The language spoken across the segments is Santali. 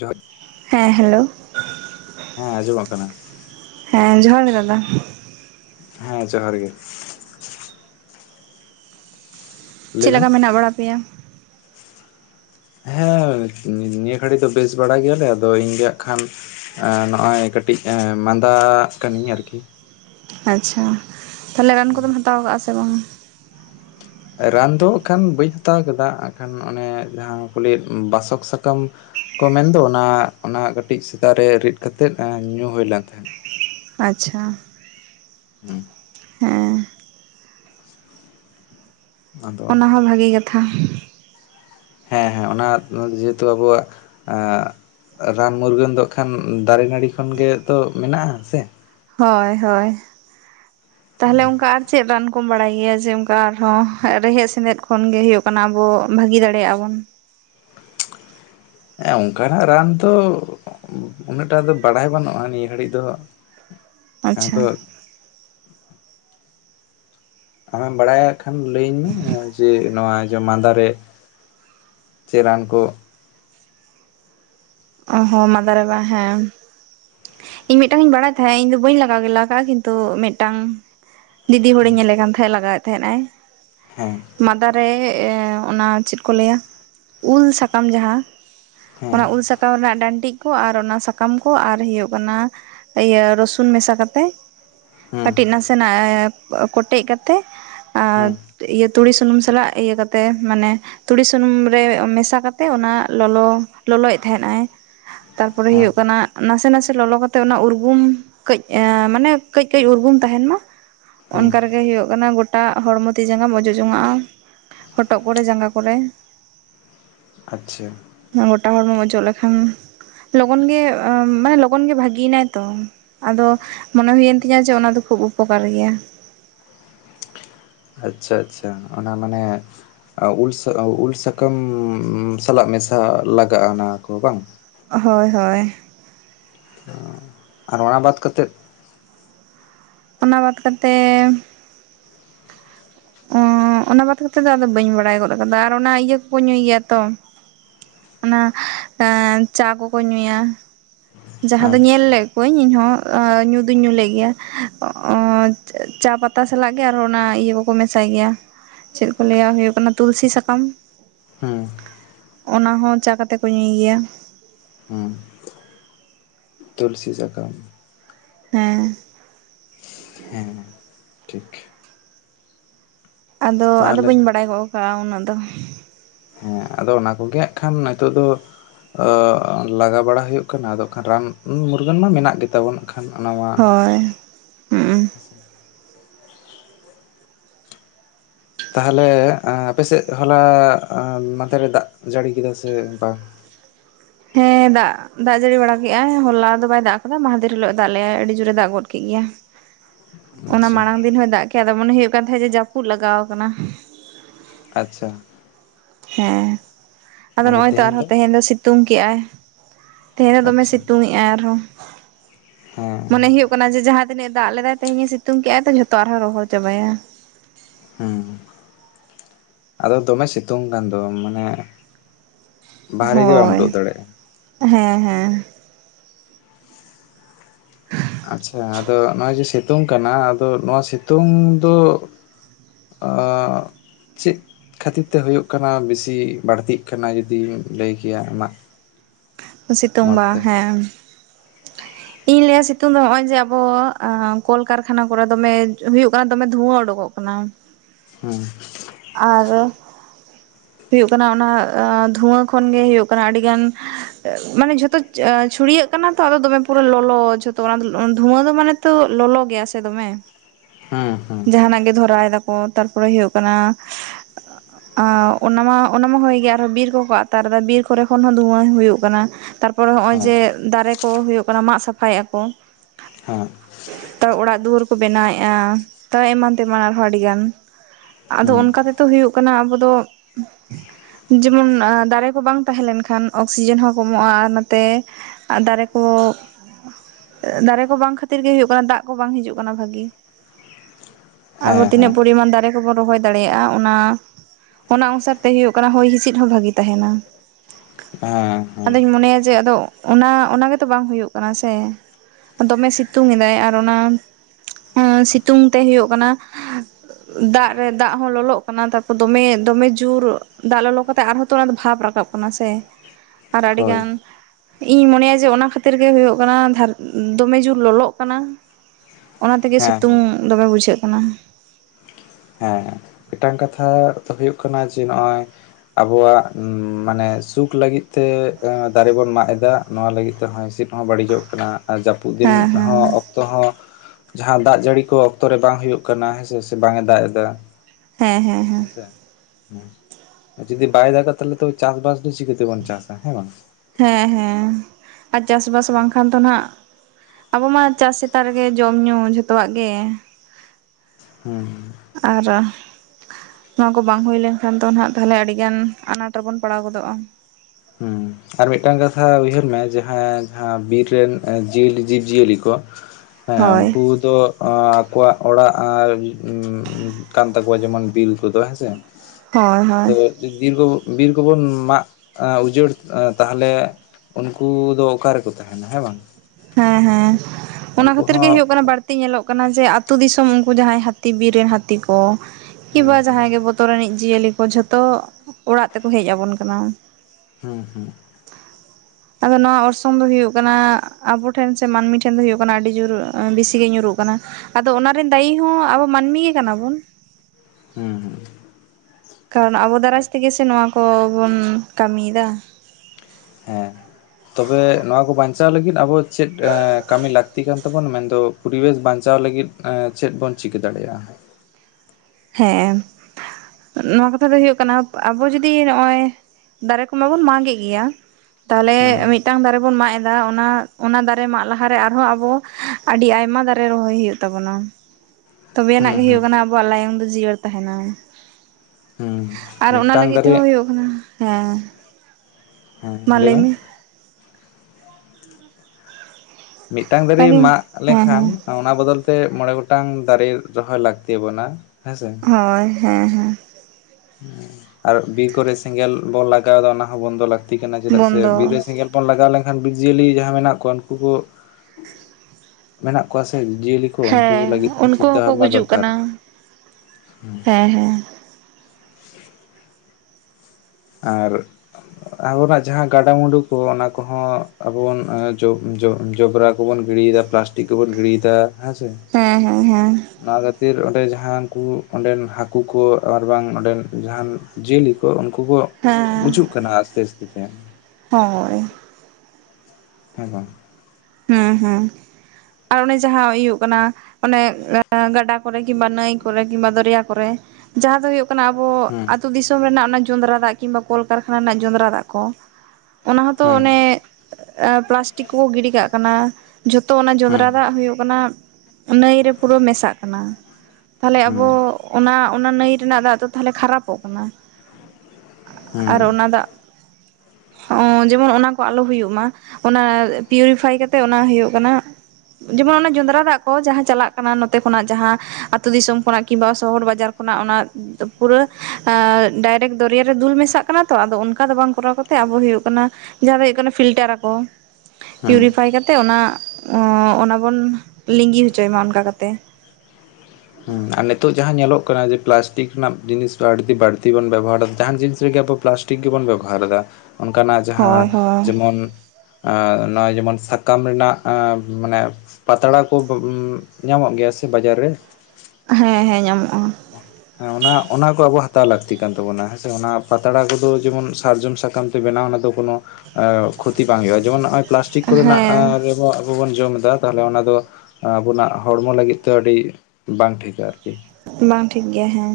ᱡᱚᱦᱚᱡ ᱦᱮᱸ ᱦᱮᱞᱳ ᱦᱮᱸ ᱟᱸᱡᱚᱢᱚᱜ ᱠᱟᱱᱟ᱾ ᱦᱮᱸ ᱡᱚᱦᱟᱨ ᱜᱮ ᱫᱟᱫᱟ᱾ ᱦᱮᱸ ᱡᱚᱦᱟᱨ ᱜᱮ᱾ ᱪᱮᱫ ᱞᱟᱹᱭ ᱢᱮ ᱞᱮᱠᱟ ᱢᱮᱱᱟᱜ ᱵᱟᱲᱟ ᱯᱮᱭᱟ? ᱦᱮᱸ ᱱᱤ ᱱᱤᱭᱟᱹ ᱜᱷᱟᱹᱲᱤᱡ ᱫᱚ ᱵᱮᱥ ᱵᱟᱲᱟ ᱜᱮᱭᱟᱞᱮ ᱟᱫᱚ ᱤᱧᱜᱮ ᱦᱟᱸᱜ ᱠᱷᱟᱱ ᱱᱚᱜᱼᱚᱭ ᱠᱟᱹᱴᱤᱡ ᱢᱟᱸᱫᱟᱜ ᱠᱟᱹᱱᱟᱹᱧ ᱟᱨᱠᱤ᱾ ᱟᱪᱪᱷᱟ ᱛᱟᱦᱚᱞᱮ ᱨᱟᱱ ᱠᱚᱫᱚᱢ ᱦᱟᱛᱟᱣ ᱟᱠᱟᱫᱼᱟ ᱥᱮ ᱵᱟᱝᱼᱟ? ᱨᱟᱱ ᱫᱚ ᱟᱠᱷᱟᱱ ᱵᱟᱹᱧ ᱦᱟᱛᱟᱣ ᱠᱟᱰᱟ ᱟᱠᱷᱟᱱ ᱚᱱᱮ ᱡᱟᱦᱟᱸ ᱠᱚ ᱞᱟᱹᱭ ᱵᱟᱥᱚᱠ ᱥᱟᱠᱟᱢ ᱠᱚ ᱢᱮᱱᱫᱚ ᱚᱱᱟ ᱚᱱᱟ ᱠᱟᱹᱴᱤᱡ ᱥᱮᱛᱟᱜ ᱨᱮ ᱨᱤᱫ ᱠᱟᱛᱮᱫ ᱧᱩ ᱦᱩᱭᱞᱱ ᱛᱟᱦᱮᱸᱫ᱾ ᱟᱪᱪᱷᱟ᱾ ᱦᱩᱸ᱾ ᱦᱮᱸ᱾ ᱟᱫᱚ ᱚᱱᱟ ᱦᱚᱸ ᱵᱷᱟᱜᱤ ᱠᱟᱛᱷᱟ᱾ ᱦᱮᱸ ᱦᱮᱸ ᱚᱱᱟ ᱡᱮᱦᱮᱛᱩ ᱟᱵᱚᱣᱟᱜ ᱮ ᱨᱟᱱ ᱢᱩᱨᱜᱟᱹᱱ ᱫᱚ ᱮᱠᱷᱟᱱ ᱫᱟᱨᱮ ᱱᱟᱹᱲᱤ ᱠᱷᱚᱱ ᱜᱮ ᱛᱚ ᱢᱮᱱᱟᱜᱼᱟ ᱥᱮ? ᱦᱳᱭ ᱦᱳᱭ ᱛᱟᱦᱚᱞᱮ ᱚᱱᱠᱟ ᱟᱨ ᱪᱮᱫ ᱨᱟᱱ ᱠᱚᱢ ᱵᱟᱲᱟᱭ ᱜᱮᱭᱟ ᱡᱮ ᱚᱱᱠᱟ ᱟᱨᱦᱚᱸ ᱨᱮᱦᱮᱫ ᱥᱮᱸᱮᱫ ᱠᱷᱚᱱ ᱜᱮ ᱦᱳᱭᱜ ᱠᱟᱱᱟ ᱟᱵᱚ ᱵᱷᱟᱜᱤ ᱫᱟᱲᱮᱭᱟᱜᱼᱟ ᱵᱚᱱ᱾ ᱦᱮᱸ ᱚᱱᱠᱟᱱᱟᱜ ᱨᱟᱱ ᱛᱚ ᱩᱱᱟᱹᱜᱴᱟ ᱫᱚ ᱵᱟᱲᱟᱭ ᱵᱟᱹᱱᱩᱜᱼᱟ ᱱᱤᱭᱟᱹ ᱜᱷᱟᱹᱲᱤᱡ ᱫᱚ ᱟᱪᱪᱷᱟ ᱟᱫᱚ ᱟᱢᱮᱢ ᱵᱟᱲᱟᱭᱟᱜ ᱠᱷᱟᱱ ᱞᱟᱹᱭᱟᱹᱧ ᱢᱮ ᱡᱮ ᱱᱚᱣᱟ ᱡᱮ ᱢᱟᱫᱟᱨᱮ ᱪᱮᱫ ᱨᱟᱱ ᱠᱚ ᱚ ᱦᱚᱸ ᱢᱟᱫᱟᱨᱮ ᱵᱟ ᱦᱮᱸ ᱤᱧ ᱢᱤᱫᱴᱟᱝ ᱤᱧ ᱵᱟᱲᱟᱭ ᱛᱟᱦᱮᱸᱫ ᱤᱧ ᱫᱚ ᱵᱟᱹᱧ ᱞᱟᱜᱟᱣ ᱜᱮᱞᱟ ᱟᱠᱟᱜᱼᱟ ᱠᱤᱱᱛᱩ ᱢᱤᱫᱴᱟᱝ ᱫᱤᱫᱤ ᱦᱚᱲᱮᱧ ᱦᱮᱸ ᱧᱮᱞᱮ ᱠᱟᱱ ᱛᱟᱦᱮᱸ ᱞᱟᱜᱟᱣᱮᱫ ᱛᱟᱦᱮᱸᱱᱟᱭ᱾ ᱦᱮᱸ᱾ ᱢᱟᱸᱫᱟ ᱨᱮ ᱚᱱᱟ ᱪᱮᱫ ᱠᱚ ᱞᱟᱹᱭᱟ ᱩᱞ ᱥᱟᱠᱟᱢ ᱡᱟᱦᱟᱸ ᱦᱮᱸ ᱚᱱᱟ ᱩᱞ ᱥᱟᱠᱟᱢ ᱨᱮᱱᱟᱜ ᱰᱟᱹᱱᱴᱜ ᱠᱩ ᱟᱨ ᱚᱱᱟ ᱥᱟᱠᱟᱢ ᱠᱚ ᱟᱨ ᱦᱮᱭᱩᱜ ᱠᱟᱱᱟ ᱤᱭᱟ ᱨᱩᱥᱩᱱ ᱢᱮᱥᱟ ᱠᱟᱛᱮ ᱦᱮᱸ ᱠᱟᱹᱴᱤᱡ ᱱᱟ ᱥᱮᱱᱟᱜ ᱠᱚᱴᱮᱡ ᱠᱟᱛᱮ ᱤᱭᱟᱹ ᱛᱩᱲᱤ ᱥᱩᱱᱩᱢ ᱥᱟᱞᱟᱜ ᱤᱭᱟᱹ ᱠᱟᱛᱮ ᱢᱟᱱᱮ ᱛᱩᱲᱤ ᱥᱩᱱᱩᱢ ᱨᱮ ᱢᱮᱥᱟ ᱠᱟᱛᱮᱜ ᱚᱱᱟ ᱞᱚᱞᱳ ᱞᱚᱞᱚᱭᱮᱫ ᱛᱟᱸᱦᱮᱱᱟᱭ, ᱛᱟᱨᱯᱚᱨᱮ ᱦᱮᱸ ᱦᱩᱭᱩᱜᱳᱜ ᱠᱟᱱᱟ ᱱᱟᱥᱮ ᱱᱟᱥᱮ ᱞᱚᱞᱚ ᱠᱟᱛᱮᱜ ᱚᱱᱟ ᱩᱨᱜᱩᱢ ᱠᱟᱹᱡ ᱢᱟᱱᱮ ᱠᱟᱹᱡ ᱠᱟᱹᱡ ᱩᱨᱜᱩᱢ ᱛᱟᱸᱦᱮᱱ ᱢᱟ ᱦᱮᱸ ᱚᱱᱠᱟ ᱨᱮᱜᱮ ᱦᱳᱭᱳᱜ ᱠᱟᱱᱟ ᱜᱚ ᱴᱟᱜ ᱦᱚᱲᱢᱚ ᱛᱤ ᱡᱟᱸᱜᱟᱢ ᱚᱡᱚᱜ ᱡᱚᱝᱱᱟᱜᱼᱟ ᱦᱚᱴᱚᱜ ᱠᱚᱨᱮ ᱡᱟᱸᱜᱟ ᱠᱚᱨᱮ᱾ ᱟᱪᱪᱷᱟ᱾ ᱜᱚᱴᱟ ᱦᱚᱲᱢᱚ ᱚᱡᱚᱜ ᱞᱮᱠᱷᱟᱱ ᱞᱚᱜᱚᱱ ᱜᱮ ᱢᱟᱱᱮ ᱞᱚ ᱞᱚᱜᱚᱱ ᱜᱮ ᱵᱷᱟᱜᱤᱱᱟᱭ ᱛᱚ ᱟᱫᱚ ᱢᱚᱱᱮ ᱦᱩᱭᱮᱱ ᱛᱤᱧᱟᱹ ᱡᱮ ᱚᱱᱟ ᱫᱚ ᱠᱷᱩᱵ ᱩᱯᱚᱠᱟᱨ ᱜᱮᱭᱟ᱾ ᱟᱪᱪᱷᱟ ᱟᱪᱪᱷᱟ, ᱚᱱᱟ ᱢᱟᱱᱮ ᱟ ᱩᱞ ᱩᱞ ᱥᱟᱠᱟᱢ ᱥᱟᱞᱟᱜ ᱢᱮᱥᱟ ᱞᱟᱜᱟᱜᱼᱟ ᱚᱱᱟ ᱠᱚ ᱵᱟᱝ? ᱦᱳᱭ ᱦᱳᱭ᱾ ᱚᱸ ᱟᱨ ᱚᱱᱟ ᱵᱟᱫ ᱠᱟᱛᱮᱫ ᱚᱱᱟ ᱵᱟᱫ ᱠᱟᱛᱮᱻ ᱚᱻ ᱚᱱᱟ ᱵᱟᱫ ᱠᱟᱛᱮᱫ ᱫᱚ ᱟᱫᱚ ᱵᱟᱹᱧ ᱵᱟᱲᱟᱭ ᱜᱚᱫ ᱟᱠᱟᱫᱟ ᱟᱨ ᱚᱱᱟ ᱤᱭᱟᱹ ᱠᱚ ᱧᱩᱭ ᱜᱮᱭᱟ ᱛᱚ, ᱚᱱᱟ ᱪᱟ ᱠᱚᱠᱚ ᱧᱩᱭᱟ ᱡᱟᱦᱟᱸ ᱫᱚ ᱧᱮᱞ ᱟᱪᱪᱷᱟ ᱞᱮᱠ ᱠᱚᱣᱟᱹᱧ ᱤᱧ ᱦᱚᱸ ᱚᱸ ᱧᱩ ᱫᱩᱧ ᱧᱩ ᱞᱮᱫ ᱜᱮᱭᱟ ᱚᱸ ᱪᱟ ᱯᱟᱛᱟ ᱥᱟᱞᱟᱜ ᱜᱮ ᱟᱨᱚᱸ ᱚᱱᱟ ᱤᱭᱟᱹ ᱠᱚ ᱠᱚ ᱢᱮᱥᱟᱭ ᱜᱮᱭᱟ, ᱪᱮᱫ ᱠᱚ ᱞᱟᱹᱭᱟ ᱦᱩᱭᱩᱜ ᱠᱟᱱᱟ ᱛᱩᱞᱥᱤ ᱥᱟᱠᱟᱢ᱾ ᱦᱩᱸ᱾ ᱚᱱᱟ ᱦᱚᱸ ᱪᱟ ᱠᱟᱛᱮ ᱠᱚ ᱧᱩᱭ ᱜᱮᱭᱟ᱾ ᱦᱩᱸ᱾ ᱛᱩᱞᱥᱤ ᱥᱟᱠᱟᱢ᱾ ᱦᱮᱸ᱾ ᱦᱮᱸ ᱴᱷᱤᱠ ᱟᱫᱚ ᱟᱫᱚ ᱛᱟᱦᱚᱞᱮ ᱵᱟᱹᱧ ᱵᱟᱲᱟᱭ ᱜᱚᱫ ᱟᱠᱟᱜ ᱩᱱᱟᱹᱜ ᱫᱚ। ᱦᱮᱸ ᱟᱫᱚ ᱚᱱᱟ ᱠᱚᱜᱮ ᱦᱟᱸᱜ ᱠᱷᱟᱱ ᱱᱤᱛᱚᱜ ᱫᱚ ᱚ ᱞᱟᱜᱟᱣ ᱵᱟᱲᱟ ᱦᱩᱭᱩᱜ ᱠᱟᱱᱟ ᱟᱫᱚ ᱠᱷᱟᱱ ᱨᱟᱱ ᱢᱩᱨᱜᱟᱹᱱ ᱢᱟ ᱢᱮᱱᱟᱜ ᱜᱮᱛᱟᱵᱚᱱᱟ। ᱠᱷᱟᱱ ᱚᱱᱟᱢᱟ ᱦᱳᱭ ᱦᱚᱸ ᱛᱟᱦᱚᱞᱮ ᱟᱯᱮᱥᱮᱫ ᱦᱚᱞᱟ ᱢᱟᱫᱷᱮᱨᱮ ᱫᱟᱜ ᱡᱟᱹᱲᱤ ᱠᱮᱫᱟ ᱥᱮ ᱵᱟᱝ? ᱦᱮᱸ ᱫᱟᱜ ᱫᱟᱜ ᱡᱟᱹᱲᱤ ᱵᱟᱲᱟ ᱠᱮᱫ-ᱟᱭ ᱦᱚᱞᱟ ᱫᱚ ᱵᱟᱭ ᱫᱟᱜ ᱠᱟᱫᱟ ᱢᱟᱦᱫᱷᱮᱨ ᱦᱤᱞᱳᱜ ᱫᱟᱜ ᱞᱮᱜᱟᱭ ᱟᱹᱰᱤ ᱡᱳᱨᱮ ᱮ ᱫᱟᱜ ᱜᱚᱫ ᱠᱮᱫ ᱜᱮᱭᱟ। [unintelligible] ᱚᱱᱟ ᱢᱟᱲᱟᱝ ᱫᱤᱱ ᱦᱚᱸᱭ ᱫᱟᱜ ᱠᱮᱫᱟ ᱢᱚᱱᱮ ᱦᱩᱭᱩᱜ ᱠᱟᱱ ᱛᱟᱦᱮᱸᱫ ᱡᱮ ᱡᱟᱹᱯᱩᱫ ᱞᱟᱜᱟᱣ ᱟᱠᱟᱱᱟ। ᱟᱪᱪᱷᱟ ᱦᱮᱸ ᱟᱫᱚ ᱱᱚᱜᱼᱚᱭ ᱛᱚ ᱟᱨᱦᱚᱸ ᱛᱮᱦᱮᱧ ᱫᱚ ᱥᱤᱛᱩᱝ ᱠᱮᱜ-ᱟᱭ। ᱛᱮᱧ ᱫᱚ ᱫᱚᱢᱮ ᱟᱪᱪᱷᱟ ᱥᱤᱛᱩᱝ ᱮᱜᱼᱟᱭ ᱟᱨᱦᱚᱸ। ᱦᱮᱸ ᱢᱚᱱᱮ ᱦᱳᱭᱳᱜ ᱡᱮ ᱡᱟᱦᱟᱸ ᱛᱤᱱᱟᱹᱜ ᱫᱟᱜ ᱞᱮᱫᱟᱭ ᱛᱮᱦᱮᱧᱮ ᱥᱤᱛᱩᱝ ᱠᱮᱜᱼᱟᱭ ᱡᱷᱚᱛᱚ ᱟᱨᱦᱚᱸ ᱨᱚᱦᱚᱲ ᱪᱟᱵᱟᱭᱟ। ᱦᱩᱸ ᱟᱫᱚ ᱫᱚᱢᱮ ᱥᱤᱛᱩᱝ ᱠᱟᱱ ᱫᱚ ᱢᱟᱱᱮ ᱵᱟᱦᱨᱮ ᱜᱮ ᱵᱟᱢ ᱩᱰᱩᱠ ᱦᱳᱭ ᱫᱟᱲᱮᱭᱟᱜᱼᱟ ᱦᱮᱸ ᱦᱮᱸ ᱟᱪᱪᱷᱟ ᱟᱫᱚ ᱱᱚᱜᱼᱚᱭ ᱡᱮ ᱥᱤᱛᱩᱝ ᱠᱟᱱᱟ ᱟᱫᱚ ᱱᱚᱣᱟ ᱥᱤᱛᱩᱝ ᱫᱚ ᱟ ᱪᱮᱫ ᱠᱷᱟᱹᱛᱤᱨ ᱛᱮ ᱦᱩᱭᱩᱜ ᱠᱟᱱᱟ ᱵᱮᱥᱤ ᱵᱟᱹᱲᱛᱤᱜ ᱠᱟᱱᱟ ᱡᱩᱫᱤᱢ ᱞᱟᱹᱭ ᱠᱮᱭᱟ ᱟᱢᱟᱜ ᱥᱤᱛᱩᱝ ᱢᱚᱛ ᱵᱟ ᱛᱮ ᱦᱮᱸ [inaudible] ᱤᱧ ᱞᱟᱹᱭᱟ ᱥᱤᱛᱩᱝ ᱫᱚ ᱱᱚᱜᱼᱚᱭ ᱡᱮ ᱟᱵᱚ ᱟᱸ ᱠᱚᱞᱠᱟᱨᱠᱷᱟᱱᱟ ᱠᱚᱨᱮ ᱫᱚᱢᱮ ᱦᱩᱭᱩᱜ ᱠᱟᱱᱟ ᱫᱚᱢᱮ ᱫᱷᱩᱣᱟᱹ ᱩᱰᱩᱠᱚᱜ ᱠᱟᱱᱟ। ᱦᱩᱸ ᱟᱨ ᱦᱩᱭᱩᱜ ᱠᱟᱱᱟ ᱚᱱᱟ ᱫᱷᱩᱣᱟᱹ ᱠᱷᱚᱱᱜᱮ ᱦᱩᱭᱩᱜ ᱠᱟᱱᱟ ᱟᱹᱰᱤᱜᱟᱱ ᱢᱟᱱᱮ ᱡᱷᱚᱛᱚ ᱪᱷᱩᱲᱭᱟᱹᱜ ᱠᱟᱱᱟ ᱛᱚ ᱟᱫᱚ ᱫᱚᱢᱮ ᱯᱩᱨᱟᱹ ᱞᱚᱞᱚ ᱡᱷᱚᱛᱚ ᱫᱷᱩᱣᱟᱹ ᱫᱚ ᱢᱟᱱᱮ ᱛᱚ ᱞᱚᱞᱚ ᱜᱮᱭᱟ ᱥᱮ ᱫᱚᱢᱮ ᱦᱮᱸ ᱦᱮᱸ ᱡᱟᱦᱟᱱᱟᱜ ᱜᱮ ᱫᱷᱚᱨᱟᱭ ᱫᱟᱠᱚ ᱛᱟᱨᱯᱚᱨᱮ ᱦᱳᱭᱳᱜ ᱠᱟᱱᱟ ᱟ ᱚᱱᱟ ᱢᱟ ᱚᱱᱟ ᱢᱟ ᱦᱳᱭ ᱜᱮ ᱟᱨᱦᱚᱸ ᱵᱤᱨ ᱠᱚᱠᱚ ᱟᱛᱟᱨᱫᱟ ᱵᱤᱨ ᱠᱚᱨᱮ ᱠᱷᱚᱱ ᱦᱚᱸ ᱫᱷᱩᱣᱟᱹ ᱦᱩᱭᱩᱜ ᱠᱟᱱᱟ ᱛᱟᱨᱯᱚᱨᱮ ᱦᱮᱸ ᱱᱚᱸᱜ-ᱚᱭ ᱦᱮᱸ ᱡᱮ ᱫᱟᱨᱮ ᱠᱚ ᱦᱩᱭᱩᱜ ᱠᱟᱱᱟ ᱢᱟᱜ ᱥᱟᱯᱷᱟᱭᱮᱫ ᱟᱠᱚ ᱦᱮᱸ ᱛᱚ ᱚᱲᱟᱜ ᱫᱩᱣᱟᱹᱨ ᱠᱚ ᱵᱮᱱᱟᱣᱮᱫ-ᱟ ᱛᱟᱨ ᱮᱢᱟᱱ ᱛᱮᱢᱟᱱ ᱟᱨᱦᱚᱸ ᱟᱹᱰᱤᱜᱟᱱ ᱟᱫᱚ ᱦᱩᱸ ᱚᱱᱠᱟ ᱛᱮᱫᱚ ᱦᱩᱭᱩᱜ ᱠᱟᱱᱟ ᱟᱵᱚ ᱫᱚ ᱡᱮᱢᱚᱱ ᱟ ᱫᱟᱨᱮ ᱠᱚ ᱵᱟᱝ ᱛᱟᱦᱮᱸ ᱞᱮᱱᱠᱷᱟᱱ ᱚᱠᱥᱤᱡᱮᱱ ᱦᱚᱸ ᱠᱚᱢᱚᱜ-ᱟ ᱟᱨ ᱱᱚᱛᱮ ᱟᱨ ᱫᱟᱨᱮ ᱠᱚ ᱫᱟᱨᱮ ᱠᱚ ᱵᱟᱝ ᱠᱷᱟᱹᱛᱤᱨ ᱜᱮ ᱦᱩᱭᱩᱜ ᱠᱟᱱᱟ ᱫᱟᱜ ᱠᱚ ᱵᱟᱝ ᱦᱤᱡᱩᱜ ᱠᱟᱱᱟ ᱵᱷᱟᱜᱤ ᱟᱵᱚ ᱦᱮᱸ ᱛᱤᱱᱟᱹᱜ ᱦᱮᱸ ᱯᱚᱨᱤᱟᱱ ᱫᱟᱨᱮ ᱠᱚ ᱵᱚᱱ ᱨᱚᱦᱚᱭ ᱫᱟᱲᱮᱼᱼ ᱫᱟᱲᱮᱭᱟᱜ-ᱟ ᱚᱱᱟ ᱚᱱᱟ ᱚᱝᱥᱟᱨ ᱛᱮ ᱦᱩᱭᱩᱜ ᱠᱟᱱᱟ ᱦᱚᱭ ᱦᱤᱸᱥᱤᱫ ᱦᱚᱸ ᱵᱷᱟᱜᱤ ᱛᱟᱸᱦᱮᱱᱟ। ᱦᱮᱸ ᱦᱮᱸ ᱟᱫᱚᱧ ᱢᱚᱱᱮᱭᱟ ᱡᱮ ᱟᱫᱚ ᱚᱱᱟ ᱚᱱᱟ ᱜᱮᱛᱚ ᱵᱟᱝ ᱦᱩᱭᱩᱜ ᱠᱟᱱᱟ ᱥᱮ ᱫᱚᱢᱮ ᱥᱤᱛᱩᱝ ᱮᱫᱟᱭ ᱟᱨ ᱚᱱᱟ ᱮᱸ ᱥᱤᱛᱩᱝ ᱛᱮ ᱦᱩᱭᱩᱜ ᱠᱟᱱᱟ ᱫᱟᱜ ᱨᱮ ᱫᱟᱜ ᱦᱚᱸ ᱞᱚᱞᱚᱜ ᱠᱟᱱᱟ ᱛᱟᱨᱯᱚᱨ ᱫᱚᱢᱮ ᱫᱚᱢᱮ ᱡᱳᱨ ᱫᱟᱜ ᱞᱚᱞᱚ ᱠᱟᱛᱮᱜ ᱟᱨᱦᱚᱸ ᱛᱚ ᱚᱱᱟ ᱵᱷᱟᱵᱽ ᱨᱟᱠᱟᱵ ᱠᱟᱱᱟ ᱥᱮ ᱟᱨ ᱦᱳᱭ ᱟᱹᱰᱤᱜᱟᱱ ᱤᱧ ᱢᱚᱱᱮᱭᱟ ᱡᱮ ᱚᱱᱟ ᱠᱷᱟᱹᱛᱤᱨ ᱜᱮ ᱦᱩᱭᱩᱜ ᱠᱟᱱᱟ ᱫᱚᱢᱮ ᱡᱳᱨ ᱞᱚᱞᱚᱜ ᱠᱟᱱᱟ ᱚᱱᱟ ᱛᱮᱜᱮ ᱦᱮᱸ ᱥᱤᱛᱩᱝ ᱦᱮᱸ ᱫᱚᱢᱮ ᱵᱩᱡᱷᱟᱹᱜ ᱠᱟᱱᱟ ᱦᱮᱸ ᱢᱤᱫᱴᱟᱝ ᱠᱟᱛᱷᱟ ᱫᱚ ᱦᱩᱭᱩᱜ ᱠᱟᱱᱟ ᱡᱮ ᱱᱚᱜ-ᱚᱭᱼᱼ ᱟᱵᱚᱣᱟᱜ ᱢᱟᱱᱮ ᱥᱩᱠ ᱞᱟᱹᱜᱤᱫ ᱛᱮ ᱫᱟᱨᱮ ᱵᱚᱱ ᱢᱟᱜ ᱮᱫᱟ, ᱱᱚᱣᱟ ᱞᱟᱹᱜᱤᱫ ᱛᱮᱦᱚᱸ ᱦᱤᱸᱥᱤᱫ ᱦᱚᱸ ᱵᱟᱹᱲᱤᱡᱚᱜ ᱠᱟᱱᱟ ᱟᱨ ᱡᱟᱹᱯᱩᱫ ᱫᱤᱱ ᱦᱮᱸ ᱦᱚᱸ ᱦᱮᱸ ᱚᱠᱼᱼᱼ ᱚᱠᱛᱚ ᱦᱚᱸ ᱡᱟᱦᱟᱸ ᱫᱟᱜ ᱡᱟᱹᱲᱤ ᱠᱚ ᱚᱠᱛᱚ ᱨᱮ ᱵᱟᱝ ᱦᱩᱭᱩᱜ ᱠᱟᱱᱟ ᱦᱮᱸᱥᱮ ᱥᱮ ᱵᱟᱝ ᱮ ᱫᱟᱜ ᱮᱫᱟ ᱾ ᱦᱮᱸ ᱦᱮᱸ ᱦᱮᱸ ᱟᱪᱪᱷᱟ ᱦᱩᱸ ᱡᱩᱫᱤ ᱵᱟᱭ ᱫᱟᱜᱟ ᱛᱟᱦᱚᱞᱮ ᱛᱚ ᱪᱟᱥᱵᱟᱥ ᱫᱚ ᱪᱤᱠᱟᱹᱛᱮᱵᱚᱱ ᱪᱟᱥᱟ ᱦᱮᱸ ᱵᱟᱝ? ᱦᱮᱸ ᱦᱮᱸ ᱟᱨ ᱪᱟᱥ ᱵᱟᱥ ᱵᱟᱝᱠᱷᱟᱱ ᱫᱚ ᱱᱟᱜᱼᱼ ᱟᱵᱚ ᱢᱟ ᱪᱟᱥ ᱪᱮᱛᱟᱱ ᱨᱮᱜᱮ ᱡᱚᱢ ᱧᱩ ᱡᱷᱚᱛᱚᱣᱟᱜ ᱜᱮ, ᱦᱩᱸ ᱟᱨ [unintelligible] ᱱᱚᱣᱟ ᱠᱚ ᱵᱟᱝ ᱦᱩᱭ ᱞᱮᱱᱠᱷᱟᱱ ᱫᱚ ᱛᱟᱞᱦᱮ ᱟᱹᱰᱤ ᱜᱟᱱ ᱟᱱᱟᱴ ᱨᱮᱵᱚᱱ ᱯᱟᱲᱟᱣ ᱜᱚᱫᱚᱜ-ᱟ ᱾ ᱦᱩᱸ ᱟᱨ ᱢᱤᱫᱴᱟᱝ ᱠᱟᱛᱷᱟ ᱩᱭᱦᱟᱹᱨ ᱢᱮ ᱡᱟᱦᱟᱸ ᱡᱟᱦᱟᱸ ᱵᱤᱨ ᱨᱮᱱ ᱡᱤᱭᱟᱹᱞᱤ ᱡᱤᱵᱽᱡᱤᱭᱟᱹᱞᱤ ᱠᱚ, ᱦᱮᱸ ᱦᱳᱭ ᱩᱱᱠᱩᱼᱼ ᱫᱚ ᱟᱠᱚᱣᱟᱜ ᱚᱲᱟᱜ ᱠᱟᱱ ᱛᱟᱠᱚᱣᱟ ᱡᱮᱢᱚᱱ ᱵᱤᱞ ᱠᱚᱫᱚ ᱦᱮᱸᱥᱮ ᱾ ᱦᱚᱭ ᱦᱚᱭ ᱡᱩᱫᱤ ᱵᱤᱨ ᱠᱚ ᱵᱤᱨ ᱠᱚᱵᱚᱱ ᱢᱟᱜ ᱩᱡᱟᱹᱲᱼᱼᱼ ᱛᱟᱦᱚᱞᱮ ᱩᱱᱠᱩ ᱫᱚ ᱚᱠᱟ ᱨᱮᱠᱚ ᱛᱟᱦᱮᱱᱟ ᱦᱮᱸ ᱵᱟᱝ ᱾ ᱦᱮᱸ ᱦᱮᱸ ᱚᱱᱟ ᱠᱷᱟᱹᱛᱤᱨ ᱜᱮ ᱦᱚᱸ ᱦᱩᱭᱩᱜ ᱠᱟᱱᱟ ᱵᱟᱹᱲᱼᱼᱼ ᱛᱤ ᱧᱮᱞᱚᱜ ᱠᱟᱱᱟ ᱡᱮ ᱟᱹᱛᱩ ᱫᱤᱥᱚᱢ ᱩᱱᱠᱩ ᱡᱟᱦᱟᱸᱭ ᱦᱟᱹᱛᱤ ᱵᱤᱨ ᱨᱮᱱ ᱦᱟᱹᱛᱤ ᱠᱚ, ᱦᱩᱸ ᱠᱤᱜᱵᱟ ᱦᱩᱸ ᱡᱟᱦᱟᱸᱭ ᱜᱮ ᱵᱚ [unintelligible] ᱟᱛᱩ ᱨᱮᱱᱤᱡ ᱡᱤᱭᱟᱹᱞᱤ ᱠᱚ ᱡᱷᱚᱛᱚ ᱚᱲᱟᱜ ᱛᱮᱠᱚ ᱦᱮᱡ ᱟᱵᱚᱱ ᱠᱟᱱᱟ ᱾ ᱦᱩᱸ ᱦᱩᱸ [unintelligible] ᱟᱫᱚ ᱱᱚᱣᱟ ᱚᱨᱥᱚᱝ ᱫᱚ ᱦᱩᱭᱩᱜ ᱠᱟᱱᱟ, ᱟᱵᱚ ᱴᱷᱮᱱ ᱥᱮ ᱢᱟᱹᱱᱢᱤ ᱴᱷᱮᱱ ᱫᱚ ᱦᱩᱭᱩᱜ ᱠᱟᱱᱟ ᱟᱹᱰᱤ ᱡᱩᱨ ᱵᱮᱥᱤ ᱜᱮ ᱧᱩᱨᱩᱜ ᱠᱟᱱᱟ ᱾ ᱟᱫᱚ ᱚᱱᱟ ᱨᱮᱱ ᱫᱟᱭᱤ ᱦᱚᱸ ᱟᱵᱚ ᱢᱟᱹᱱᱢᱤ ᱜᱮ ᱠᱟᱱᱟ ᱵᱚᱱ ᱾ ᱦᱩᱸ ᱦᱩᱸ ᱠᱟᱨᱚᱱ ᱟᱵᱚ ᱫᱟᱨᱟᱭ ᱛᱮᱜᱮ ᱥᱮ ᱱᱚᱣᱟ ᱠᱚᱵᱚᱱ ᱠᱟᱹᱢᱤ ᱭᱮᱫᱟ ᱾ ᱦᱮᱸ ᱛᱚᱵᱮ ᱱᱚᱣᱟ ᱠᱚ ᱵᱟᱧᱪᱟᱣ ᱞᱟᱹᱜᱤᱫ ᱟᱵᱚ ᱪᱮᱫ ᱠᱟᱹᱢᱤ ᱞᱟᱹᱠᱛᱤ ᱠᱟᱱᱼᱼᱼ ᱛᱟᱵᱚᱱ ᱢᱮᱱᱫᱚ ᱯᱚᱨᱤᱵᱮᱥ ᱵᱟᱧᱪᱟᱣ ᱞᱟᱹᱜᱤᱫ ᱪᱮᱫ ᱵᱚᱱ ᱪᱤᱠᱟᱹ ᱫᱟᱲᱮᱭᱟᱜ-ᱟ ᱾ ᱦᱮᱸ ᱱᱚᱶᱟ ᱠᱟᱛᱷᱟ ᱫᱚ ᱦᱩᱭᱩᱜ ᱠᱟᱱᱟ ᱟᱵᱚ ᱡᱚᱫᱤ ᱱᱚᱜ-ᱚᱭᱼᱼ ᱫᱟᱨᱮ ᱠᱚᱢᱟᱵᱚᱱ ᱢᱟᱜ ᱮᱫ ᱜᱮᱭᱟ, ᱛᱟᱦᱞᱮ ᱦᱮᱸ ᱢᱤᱫᱴᱟᱝ ᱫᱟᱨᱮ ᱵᱚᱱ ᱢᱟᱜ ᱮᱼᱼᱼ ᱫᱟ ᱚᱱᱟ ᱚᱱᱟ ᱫᱟᱨᱮ ᱢᱟᱜ ᱞᱟᱦᱟᱨᱮ ᱟᱨᱦᱚᱸ ᱟᱵᱚ ᱟᱹᱰᱤ ᱟᱭᱢᱟ ᱫᱟᱨᱮ ᱨᱚᱦᱚᱭ ᱦᱩᱭᱩᱜ ᱛᱟᱵᱚᱱᱟ ᱾ [inaudible] ᱛᱚᱵᱮ ᱟᱱᱟᱜ ᱜᱮ ᱦᱩᱸ ᱦᱩᱭᱩᱜ ᱠᱟᱱᱟ ᱟᱵᱚᱣᱟᱜ ᱞᱟᱭᱚᱝ ᱫᱚ ᱡᱤᱭᱟᱹᱲ ᱛᱟᱦᱮᱱᱟ ᱦᱩᱸ ᱾ ᱟᱨ ᱚᱱᱟ ᱢᱤᱫᱴᱟᱝ ᱞᱟᱹᱜᱤᱫ ᱛᱮᱦᱚᱸ ᱫᱟᱨᱮ ᱦᱩᱭᱩᱜ ᱠᱟᱱᱟ ᱦᱮᱸ ᱦᱮᱸ ᱞᱟᱹᱭ ᱢᱮ ᱢᱤᱫᱴᱟᱝ ᱫᱟᱨᱮ ᱚᱱᱟᱜᱤᱧ ᱢᱟᱜ ᱦᱮᱸ ᱞᱮᱠᱷᱟᱱᱼᱼᱼ ᱦᱮᱸ ᱚᱱᱟ ᱵᱚᱫᱚᱞ ᱛᱮ ᱢᱚᱬᱮ ᱜᱚᱴᱟᱝ ᱫᱟᱨᱮ ᱨᱚᱦᱚᱭ ᱞᱟᱹᱠᱛᱤᱭᱟ ᱵᱚᱱᱟ ᱦᱮᱸᱥᱮ ᱾ ᱦᱚᱭ ᱦᱮᱸ ᱦᱮᱸ ᱟᱨ ᱵᱤᱨ ᱠᱚᱨᱮ ᱥᱮᱸᱜᱮᱞ ᱵᱚᱱ ᱞᱟᱜᱟᱣ ᱮᱫᱟ ᱚᱱᱟ ᱦᱚᱸ ᱵᱚᱱᱫᱚ ᱞᱟᱹᱠᱛᱤ ᱠᱟᱱᱟ ᱪᱮᱫᱟᱜ ᱥᱮ ᱵᱚᱱᱫᱚ ᱵᱤᱨ ᱨᱮ ᱥᱮᱸᱜᱮᱞᱼᱼᱼ ᱵᱚᱱ ᱞᱟᱜᱟᱣ ᱞᱮᱱᱠᱷᱟᱱ ᱡᱤᱵᱽ ᱡᱤᱭᱟᱹᱞᱤ ᱡᱟᱦᱟᱸᱭ ᱢᱮᱱᱟᱜ ᱠᱚᱣᱟ ᱩᱱᱠᱩ ᱠᱚ, ᱢᱮᱱᱟᱜ ᱠᱚᱣᱟ ᱥᱮ ᱡᱤᱭᱟᱹᱞᱤ ᱠᱚ ᱩᱱᱠᱩ ᱦᱮᱸ ᱞᱟᱹᱜᱤᱫ ᱦᱚᱸ ᱩᱱᱠᱩ ᱪᱤᱱᱛᱟᱹ ᱦᱚᱸᱠᱚ ᱵᱷᱟᱵᱱᱟ ᱜᱩᱡᱩᱜ ᱠᱟᱱᱟ ᱫᱚᱨᱠᱟᱨᱟ ᱾ ᱦᱩᱸ ᱦᱮᱸ ᱦᱮᱸ [inaudible] ᱟᱨ ᱟᱵᱚᱱᱟᱜ ᱡᱟᱦᱟᱸ ᱜᱟᱰᱟᱼᱢᱩᱰᱩ ᱠᱚ ᱚᱱᱟ ᱠᱚᱦᱚᱸ ᱟᱵᱚ ᱵᱚᱱ ᱡᱚ ᱡᱚ ᱡᱚᱵᱨᱟ ᱠᱚᱵᱚᱱ ᱜᱤᱲᱤ ᱭᱮᱫᱟ᱾ ᱯᱞᱟᱥᱴᱤᱠ ᱠᱚᱵᱚᱨ ᱜᱤᱲᱤ ᱭᱮᱫᱟ ᱦᱮᱸ ᱥᱮ ᱾ ᱦᱮᱸ ᱦᱮᱸ ᱦᱮᱸ ᱱᱚᱣᱟ ᱠᱷᱟᱹᱛᱤᱨ ᱚᱸᱰᱮ ᱡᱟᱦᱟ ᱩᱱᱠᱩ ᱚᱸᱰᱮᱱ ᱦᱟᱹᱠᱩ ᱠᱚ ᱟᱨ ᱵᱟᱝ ᱚᱸᱰᱮᱱ ᱡᱟᱦᱟᱱᱼᱼ ᱡᱤᱭᱟᱹᱞᱤ ᱠᱚ ᱩᱱᱠᱩ ᱠᱚ ᱜᱩᱡᱩᱜ ᱠᱟᱱᱟ ᱟᱥᱛᱮ ᱟᱥᱛᱮ ᱛᱮ ᱾ ᱦᱚᱭ ᱦᱮᱸ ᱵᱟᱝ ᱦᱩᱸ ᱦᱩᱸ ᱟᱨ ᱚᱱᱮ ᱡᱟᱦᱟᱸ ᱦᱩᱭᱩᱜ ᱠᱟᱱᱟᱼᱼ ᱚᱱᱮ ᱜᱟᱰᱟ ᱠᱚᱨᱮ ᱠᱤᱝᱵᱟ ᱱᱟᱹᱭ ᱠᱚᱨᱮ ᱠᱤᱝᱵᱟ ᱫᱚᱨᱭᱟ ᱠᱚᱨᱮ ᱡᱟᱦᱟᱸ ᱫᱚ ᱦᱩᱭᱩᱜ ᱠᱟᱱᱟᱼᱼ ᱠᱟᱱᱟ ᱟᱵᱚ ᱦᱮᱸ ᱟᱹᱛᱩ ᱫᱤᱥᱚᱢ ᱨᱮᱱᱟᱜ ᱡᱚᱸᱫᱽᱨᱟ ᱫᱟᱜ ᱠᱤᱝᱵᱟ ᱠᱚᱞᱠᱟᱨᱠᱷᱟᱱᱟ ᱨᱮᱱᱟᱜ ᱡᱚᱸᱫᱽᱨᱟ ᱫᱟᱜ ᱠᱚᱼᱼ ᱚᱱᱟ ᱦᱚᱸᱛᱚ ᱦᱮᱸ ᱚᱱᱮ ᱯᱞᱟᱥᱴᱤᱠ ᱠᱚᱠᱚ ᱜᱤᱰᱤ ᱠᱟᱜ ᱠᱟᱱᱟ᱾ ᱡᱷᱚᱛᱚ ᱚᱱᱟ ᱦᱮᱸ ᱡᱚᱸᱫᱽᱨᱟ ᱫᱟᱜ ᱦᱩᱭᱩᱜ ᱠᱟᱱᱟ ᱱᱟᱹᱭᱨᱮ ᱯᱩᱨᱟᱹ ᱢᱮᱥᱟᱜ ᱠᱟᱱᱟ᱾ ᱛᱟᱦᱚᱞᱮ ᱟᱵᱚ ᱦᱮᱸ ᱚᱱᱟ ᱚᱱᱟ ᱱᱟᱹᱭ ᱨᱮᱱᱟᱜ ᱫᱟᱜ ᱫᱚ ᱛᱟᱦᱚᱞᱮ ᱠᱷᱟᱨᱟᱯᱚᱜ ᱠᱟᱱᱟ᱾ ᱟᱨ ᱦᱮᱸ ᱚᱱᱟ ᱫᱟᱜᱼᱼ ᱚ ᱡᱮᱢᱚᱱ ᱚᱱᱟ ᱠᱚ ᱟᱞᱚ ᱦᱩᱭᱩᱜ ᱢᱟ ᱚᱱᱟ ᱯᱤᱭᱩᱨᱤᱯᱷᱟᱭ ᱠᱟᱛᱮᱜ ᱚᱱᱟ ᱦᱳᱭᱳᱜ ᱠᱟᱱᱟᱼᱼ ᱡᱮᱢᱚᱱ ᱚᱱᱟ ᱡᱚᱸᱫᱽᱨᱟ ᱫᱟᱜ ᱠᱚ ᱡᱟᱦᱟᱸ ᱪᱟᱞᱟᱜ ᱠᱟᱱᱟ ᱱᱚᱛᱮ ᱠᱷᱚᱱᱟᱜ ᱡᱟᱦᱟᱸ ᱟᱹᱛᱩ ᱫᱤᱥᱚᱢ ᱠᱷᱚᱱᱟᱜ ᱠᱤᱝᱵᱟ ᱥᱚᱦᱚᱨ ᱵᱟᱡᱟᱨᱼᱼ ᱚᱱᱟ ᱚᱱᱟᱼᱼ ᱯᱩᱨᱟᱹ ᱰᱟᱭᱨᱮᱠᱴ ᱫᱚᱨᱮᱭᱟᱨᱮ ᱨᱮ ᱫᱩᱞ ᱢᱮᱥᱟᱜ ᱠᱟᱱᱟ ᱛᱚ ᱟᱫᱚ ᱚᱱᱠᱟ ᱫᱚ ᱵᱟᱝ ᱠᱚᱨᱟᱣ ᱠᱟᱛᱮᱜ ᱟᱵᱚ ᱦᱩᱭᱩᱜ ᱠᱟᱱᱟᱼᱼ ᱡᱟᱦᱟᱸ ᱫᱚ ᱦᱩᱭᱩᱜ ᱠᱟᱱᱟ ᱯᱷᱤᱞᱴᱟᱨᱟᱠᱚ᱾ ᱦᱮᱸ ᱯᱤᱭᱩᱨᱤᱯᱷᱟᱭ ᱠᱟᱛᱮ ᱚᱱᱟ ᱚᱱᱟ ᱵᱚᱱ ᱞᱤᱸᱜᱤ ᱦᱚᱪᱚᱭ ᱢᱟ ᱚᱱᱠᱟ ᱠᱟᱛᱮ᱾ ᱦᱩᱸ ᱟᱨ ᱱᱤᱛᱚᱜ ᱡᱟᱦᱟᱸ ᱧᱮᱞᱚᱜ ᱠᱟᱱᱟ ᱡᱮ ᱯᱞᱟᱥᱴᱤᱠ ᱨᱮᱱᱟᱜ ᱡᱤᱱᱤᱥ ᱟᱹᱰᱤ ᱵᱟᱹᱲᱛᱤ ᱵᱚᱱ ᱵᱮᱵᱚᱦᱟᱨᱟ ᱡᱟᱦᱟᱱ ᱡᱤᱱᱤᱥ ᱨᱮᱜᱮ ᱟᱵᱚ ᱯᱞᱟᱥᱴᱤᱠᱼᱼ ᱴᱤᱠ ᱜᱮᱵᱚᱱ ᱵᱮᱵᱚᱦᱟᱨ ᱮᱫᱟ ᱚᱱᱠᱟᱱᱟᱜ ᱦᱳᱭ ᱡᱟᱦᱟᱸ ᱦᱳᱭ ᱡᱮᱢᱚᱱᱼᱼ ᱱᱚᱜᱼᱚᱭ ᱡᱮᱢᱚᱱ ᱥᱟᱠᱟᱢ ᱨᱮᱱᱟᱜ ᱢᱟᱱᱮᱼᱼ ᱯᱟᱛᱲᱟ ᱠᱚ ᱧᱟᱢᱚᱜ ᱜᱮᱭᱟ ᱥᱮ ᱵᱟᱡᱟᱨ ᱨᱮ ᱦᱮᱸ ᱦᱮᱸ ᱧᱟᱢᱚᱜᱼᱟ᱾ ᱚ [inaudible] ᱦᱮᱸ ᱚᱱᱟ ᱚᱱᱟ ᱠᱚ ᱟᱵᱚ ᱦᱟᱛᱟᱣ ᱞᱟᱹᱠᱛᱤ ᱠᱟᱱ ᱛᱟᱵᱚᱱᱟ ᱦᱮᱸᱥᱮ ᱚᱱᱟ ᱯᱟᱛᱲᱟ ᱠᱚᱫᱚ ᱡᱮᱢᱚᱱ ᱥᱟᱨᱡᱚᱢ ᱥᱟᱠᱟᱢ᱾ ᱥᱮ ᱵᱮᱱᱟᱣ ᱚᱱᱟ ᱫᱚ ᱠᱳᱱᱚ ᱠᱷᱚᱛᱤ ᱵᱟᱝ ᱦᱩᱭᱩᱜᱼᱟ ᱡᱮᱢᱚᱱ ᱱᱚᱜᱼᱚᱭ ᱯᱞᱟᱥᱴᱤᱠ ᱠᱚᱨᱮᱱᱟᱜ ᱦᱮᱸ ᱨᱮᱵᱚᱼᱼ ᱟᱵᱚ ᱵᱚᱱ ᱡᱚᱢ ᱮᱫᱟ ᱛᱟᱦᱚᱞᱮ ᱚᱱᱟ ᱫᱚ ᱟᱵᱚᱱᱟᱜ ᱦᱚᱲᱢᱚ ᱞᱟᱹᱜᱤᱫ ᱛᱮ ᱟᱹᱰᱤ ᱵᱟᱝ ᱴᱷᱤᱠᱟ ᱟᱨᱠᱤ᱾ ᱵᱟᱝ ᱴᱷᱤᱠ ᱜᱮᱭᱟ ᱦᱮᱸ᱾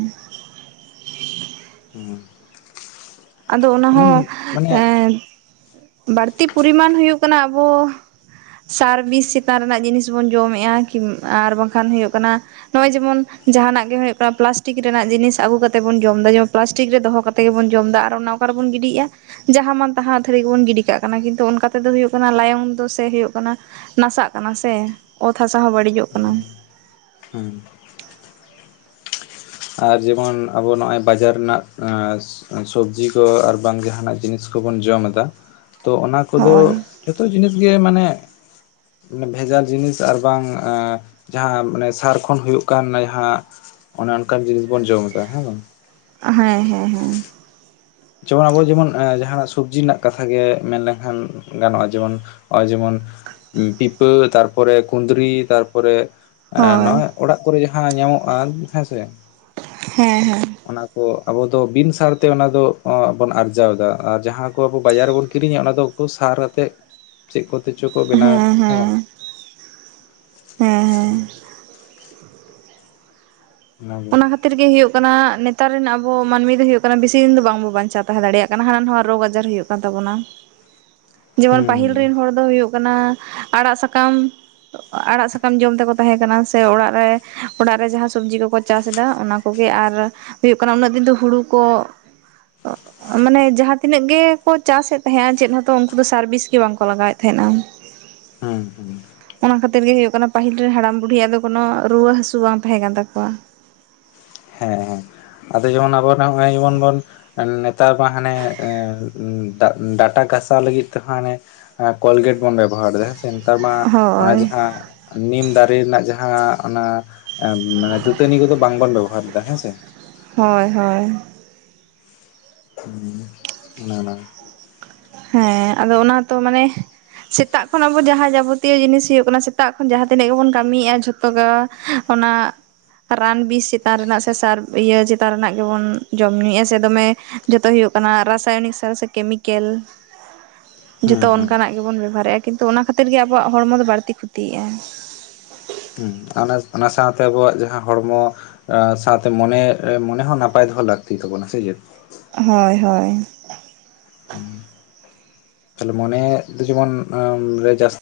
ᱦᱩᱸ ᱟᱫᱚ ᱚᱱᱟᱦᱚᱸ ᱵᱟᱹᱲᱛᱤ ᱯᱚᱨᱤᱢᱟᱱ ᱦᱩᱭᱩᱜ ᱠᱟᱱᱟ ᱟᱵᱚᱼᱼ ᱥᱟᱨᱵᱤᱥ ᱪᱮᱛᱟᱱ ᱨᱮᱱᱟᱜ ᱡᱤᱱᱤᱥ ᱵᱚᱱ ᱡᱚᱢᱮᱫᱼᱟᱠᱤ ᱟᱨ ᱵᱟᱝᱠᱷᱟᱱ ᱦᱩᱭᱩᱜ ᱠᱟᱱᱟᱼᱼ ᱱᱚᱜᱼᱚᱭ ᱡᱮᱢᱚᱱ ᱡᱟᱦᱟᱱᱟᱜ ᱜᱮ ᱦᱩᱭᱩᱜ ᱠᱟᱱᱟ ᱯᱞᱟᱥᱴᱤᱠ ᱨᱮᱱᱟᱜ ᱡᱤᱱᱤᱥ ᱟᱹᱜᱩ ᱠᱟᱛᱮᱜ ᱵᱚᱱ ᱡᱚᱢ ᱮᱫᱟ ᱡᱮᱢᱚᱱ ᱯᱞᱟᱥᱴᱤᱠ ᱨᱮ ᱫᱚᱦᱚ ᱠᱟᱛᱮᱫᱼᱼ ᱛᱮᱜᱮ ᱵᱚᱱ ᱡᱚᱢ ᱫᱟ ᱟᱨ ᱚᱱᱟ ᱚᱠᱟᱨ ᱨᱮᱵᱚᱱ ᱜᱤᱰᱤᱜᱼᱟᱼᱼ ᱡᱟᱦᱟᱸ ᱢᱟᱱ ᱛᱟᱦᱟᱸ ᱟᱹᱛᱷᱟᱹᱲᱤ ᱜᱮᱵᱚᱱ ᱜᱤᱰᱤ ᱠᱟᱜ ᱠᱟᱱᱟ ᱠᱤᱱᱛᱩ ᱚᱱᱠᱟ ᱛᱮᱫᱚ ᱦᱩᱭᱩᱜ ᱠᱟᱱᱟ ᱞᱟᱭᱚᱝ ᱫᱚ ᱥᱮ ᱦᱳᱭᱳᱜ ᱠᱟᱱᱟᱼᱼ ᱱᱟᱥᱟᱜ ᱠᱟᱱᱟ ᱥᱮ ᱚᱛ ᱦᱟᱥᱟ ᱦᱚᱸ ᱵᱟᱹᱲᱤᱡᱚᱜ ᱠᱟᱱᱟ᱾ ᱦᱩᱸ ᱦᱩᱸ ᱟᱨ ᱡᱮᱢᱚᱱ ᱟᱵᱚ ᱱᱚᱜ-ᱚᱭ ᱵᱟᱡᱟᱨ ᱨᱮᱱᱟᱜ ᱼᱼ ᱥᱚᱵᱽᱡᱤ ᱠᱚ ᱟᱨ ᱵᱟᱝ ᱡᱟᱦᱟᱱᱟᱜ ᱡᱤᱱᱤᱥ ᱠᱚᱵᱚᱱ ᱡᱚᱢ ᱫᱟ ᱛᱚ ᱚᱱᱟ ᱠᱚᱫᱚ ᱦᱳᱭ ᱼᱼ ᱡᱚᱛᱚ ᱡᱤᱱᱤᱥ ᱜᱮ ᱢᱟᱱᱮ ᱼᱼ ᱵᱷᱮᱡᱟᱞ ᱡᱤᱱᱤᱥ ᱟᱨ ᱵᱟᱝ ᱡᱟᱦᱟᱸ ᱢᱟᱱᱮ ᱥᱟᱨ ᱠᱷᱚᱱ ᱦᱩᱭᱩᱜ ᱠᱟᱱ ᱡᱟᱦᱟᱸ ᱼᱼ ᱚᱱᱮ ᱚᱱᱠᱟᱱ ᱡᱤᱱᱤᱥ ᱵᱚᱱ ᱡᱚᱢ ᱮᱫᱟ ᱦᱮᱸ ᱵᱟᱝ? ᱦᱮᱸ ᱦᱮᱸ ᱦᱮᱸ ᱾ ᱡᱮᱢᱚᱱ ᱟᱵᱚ ᱡᱮᱢᱚᱱ ᱡᱟᱦᱟ ᱱᱟᱜ ᱥᱚᱵᱽᱡᱤ ᱨᱮᱱᱟᱜ ᱠᱟᱛᱷᱟᱜ ᱜᱮ ᱢᱮᱱ ᱞᱮᱠᱷᱟᱱ ᱜᱟᱱᱚᱜ-ᱟ ᱡᱮᱢᱚᱱ ᱼᱼ ᱚᱭ ᱡᱮᱢᱚᱱ ᱯᱤᱯᱟᱹ ᱛᱟᱨᱯᱚᱨᱮ ᱠᱩᱸᱫᱽᱨᱤ ᱛᱟᱨᱯᱚᱨᱮ ᱼᱼ ᱦᱳᱭ ᱱᱚᱜ-ᱚᱭ ᱚᱲᱟᱜ ᱠᱚᱨᱮ ᱡᱟᱦᱟᱸ ᱧᱟᱢᱚᱜ-ᱟ ᱦᱮᱸᱥᱮᱼᱼ ᱦᱮᱸ ᱦᱮᱸ ᱚᱱᱟ ᱠᱚ ᱟᱵᱚ ᱫᱚ ᱵᱤᱱ ᱥᱟᱨᱛᱮ ᱚᱱᱟ ᱫᱚ ᱼᱼ ᱵᱚᱱ ᱟᱨᱡᱟᱣ ᱮᱫᱟ ᱟᱨ ᱡᱟᱦᱟᱸ ᱠᱚ ᱟᱵᱚ ᱵᱟᱡᱟᱨ ᱨᱮᱵᱚᱱ ᱠᱤᱨᱤᱧᱟ ᱚᱱᱟ ᱫᱚ ᱩᱱᱠᱩ ᱥᱟᱨ ᱟᱛᱮᱫ ᱼᱼ ᱪᱮᱫ ᱠᱚᱛᱮ ᱪᱚ ᱠᱚ ᱵᱮᱱᱟᱣᱮᱫ ᱦᱮᱸ ᱵᱟᱝ? ᱦᱮᱸ ᱚᱱᱟᱜᱮ ᱚᱱᱟ ᱠᱷᱟᱹᱛᱤᱨ ᱜᱮ ᱦᱩᱭᱩᱜ ᱠᱟᱱᱟ ᱱᱮᱛᱟᱨ ᱨᱮᱱ ᱟᱵᱚ ᱢᱟᱹᱱᱢᱤ ᱫᱚ ᱦᱩᱭᱩᱜ ᱠᱟᱱᱟ ᱵᱮᱥᱤ ᱫᱤᱱ ᱫᱚ ᱵᱟᱝᱵᱚ ᱵᱟᱧᱪᱟᱣ ᱛᱟᱦᱮᱸ ᱫᱟᱲᱮᱭᱟᱜ ᱠᱟᱱᱟ ᱦᱟᱱᱟ ᱱᱚᱣᱟ ᱨᱳᱜᱽ ᱟᱡᱟᱨ ᱦᱩᱭᱩᱜ ᱠᱟᱱᱟ ᱾ ᱠᱟᱱ ᱛᱟᱵᱚᱱᱟ᱾ [inaudible] ᱡᱮᱢᱚᱱ ᱯᱟᱹᱦᱤᱞ ᱨᱮᱱ ᱦᱚᱲ ᱫᱚ ᱦᱩᱭᱩᱜ ᱠᱟᱱᱟ ᱟᱲᱟᱜ ᱥᱟᱠᱟᱢ ᱼᱼ ᱟᱲᱟᱜ ᱥᱟᱠᱟᱢ ᱡᱚᱢ ᱛᱮᱠᱚ ᱛᱟᱦᱮᱸᱠᱟᱱᱟ ᱥᱮ ᱚᱲᱟᱜ ᱨᱮ ᱚᱲᱟᱜ ᱨᱮ ᱡᱟᱦᱟᱸ ᱥᱚᱵᱽᱡᱤ ᱠᱚᱠᱚ ᱼᱼ ᱪᱟᱥ ᱮᱫᱟ ᱚᱱᱟ ᱠᱚᱜᱮ ᱟᱨ ᱦᱩᱭᱩᱜ ᱠᱟᱱᱟ ᱩᱱᱟᱹᱜ ᱫᱤᱱ ᱫᱚ ᱦᱩᱲᱩ ᱠᱚ ᱼᱼ [inaudible] ᱢᱟᱱᱮ ᱡᱟᱦᱟᱸ ᱛᱤᱱᱟᱹᱜ ᱜᱮ ᱠᱚ ᱪᱟᱥᱮᱫ ᱛᱟᱦᱮᱸᱭᱟ ᱪᱮᱫ ᱦᱚᱸᱛᱚ ᱩᱱᱠᱩ ᱫᱚ ᱥᱟᱨ ᱵᱤᱥ ᱜᱮ ᱵᱟᱝ ᱠᱚ ᱞᱟᱜᱟᱣᱮᱫ ᱛᱟᱦᱮᱸᱱᱟ ᱾ ᱦᱮᱸ ᱚᱱᱟ ᱠᱷᱟᱹᱛᱤᱨ ᱜᱮ ᱦᱳᱭᱳᱜ ᱠᱟᱱᱟ ᱯᱟᱹᱦᱤᱞ ᱨᱮᱱ ᱦᱟᱲᱟᱢ ᱵᱩᱰᱷᱤᱭᱟᱜ ᱫᱚ ᱠᱚᱱᱳ ᱨᱩᱣᱟᱹ ᱦᱟᱥᱩ ᱵᱟᱝ ᱛᱟᱦᱮᱸ ᱠᱟᱱ ᱛᱟᱠᱚᱣᱟ᱾ ᱦᱮᱸᱻ ᱟᱫᱚ ᱡᱮᱢᱚᱱ ᱟᱵᱚ ᱱᱚᱜ-ᱚᱭ ᱡᱮᱢᱚᱱ ᱵᱚᱱ ᱱᱮᱛᱟᱨ ᱢᱟ ᱦᱟᱱᱮ ᱰᱟᱴᱟ ᱜᱷᱟᱥᱟᱣ ᱞᱟᱹᱜᱤᱫ ᱛᱮᱦᱚᱸ ᱦᱟᱱᱮ ᱦᱮᱸ ᱠᱳᱞᱜᱮᱴ ᱵᱚᱱ ᱵᱮᱵᱚᱦᱟᱨ ᱮᱫᱟ᱾ ᱱᱮᱛᱟᱨ ᱢᱟ ᱚᱱᱟ ᱦᱳᱭ ᱡᱟᱦᱟᱸ, ᱱᱤᱢ ᱫᱟᱨᱮ ᱨᱮᱱᱟᱜ ᱡᱟᱦᱟᱸ ᱚᱱᱟ ᱼᱼ ᱢᱟᱱᱮ ᱫᱟᱹᱛᱟᱹᱱᱤ ᱠᱚᱫᱚ ᱵᱟᱝ ᱵᱚᱱ ᱵᱮᱵᱚᱦᱟᱨ ᱮᱫᱟ ᱦᱮᱸ ᱥᱮ᱾ ᱦᱳᱭ ᱦᱳᱭ᱾ ᱱᱟᱱᱟ [unintelligible] ᱦᱮᱸ ᱟᱫᱚ ᱚᱱᱟ ᱛᱚ ᱢᱟᱱᱮ ᱥᱮᱛᱟᱜ ᱠᱷᱚᱱ ᱟᱵᱚ ᱡᱟᱦᱟᱸ ᱡᱟᱵᱚᱛᱤᱭᱚ ᱡᱤᱱᱤᱥ ᱦᱩᱭᱩᱜ ᱠᱟᱱᱟ, ᱥᱮᱛᱟᱜ ᱠᱷᱚᱱ ᱡᱟᱦᱟᱸ ᱛᱤᱱᱟᱹᱜ ᱜᱮᱵᱚᱱ ᱠᱟᱹᱢᱤᱭᱮᱜ-ᱟ ᱡᱷᱚᱛᱚ ᱜᱮ ᱚᱱᱟ ᱨᱟᱱ ᱵᱤᱥ ᱪᱮᱛᱟᱱ ᱨᱮᱱᱟᱜ ᱥᱮ ᱥᱟᱨ ᱤᱭᱟᱹ ᱪᱮᱛᱟᱱ ᱨᱮᱱᱟᱜ ᱜᱮᱵᱚᱱ ᱡᱚᱢ ᱧᱩᱭᱮᱜ-ᱟ ᱥᱮ ᱫᱚᱢᱮ ᱾ ᱡᱷᱚᱛᱚ ᱦᱩᱭᱩᱜ ᱠᱟᱱᱟ ᱨᱟᱥᱟᱭᱚᱱᱤᱠ ᱥᱟᱨ ᱥᱮ ᱠᱮᱢᱤᱠᱮᱞ ᱾ ᱡᱚᱛᱚ ᱦᱩᱸ ᱦᱩᱸ ᱚᱱᱠᱟ ᱱᱟᱜ ᱜᱮᱵᱚᱱ ᱵᱮᱵᱚᱦᱟᱨᱮᱫ-ᱟ ᱠᱤᱱᱛᱩ ᱚᱱᱟ ᱠᱷᱟᱹᱛᱤᱨ ᱜᱮ ᱟᱵᱚᱣᱟᱜ ᱦᱚᱲᱢᱚ ᱫᱚ ᱵᱟᱹᱲᱛᱤ ᱠᱷᱩᱛᱤᱭᱮᱜ-ᱟᱭ ᱾ ᱦᱩᱸ ᱚᱱᱟ ᱥᱟᱶᱛᱮ ᱟᱵᱚᱣᱟᱜ ᱡᱟᱦᱟᱸ ᱦᱚᱲᱢᱚ ᱟᱨ ᱥᱟᱶᱛᱮ ᱢᱚᱱᱮ, ᱢᱚᱱᱮ ᱦᱚᱸ ᱱᱟᱯᱟᱭ ᱫᱚᱦᱚ ᱞᱟᱹᱠᱛᱤ ᱛᱟᱵᱚᱱᱟ ᱥᱮ ᱪᱮᱫ? ᱦᱳᱭ ᱦᱳᱭ ᱛᱟᱦᱚᱞᱮ ᱢᱚᱱᱮ ᱫᱚ ᱡᱮᱢᱚᱱ ᱨᱮ ᱡᱟᱥᱛᱤ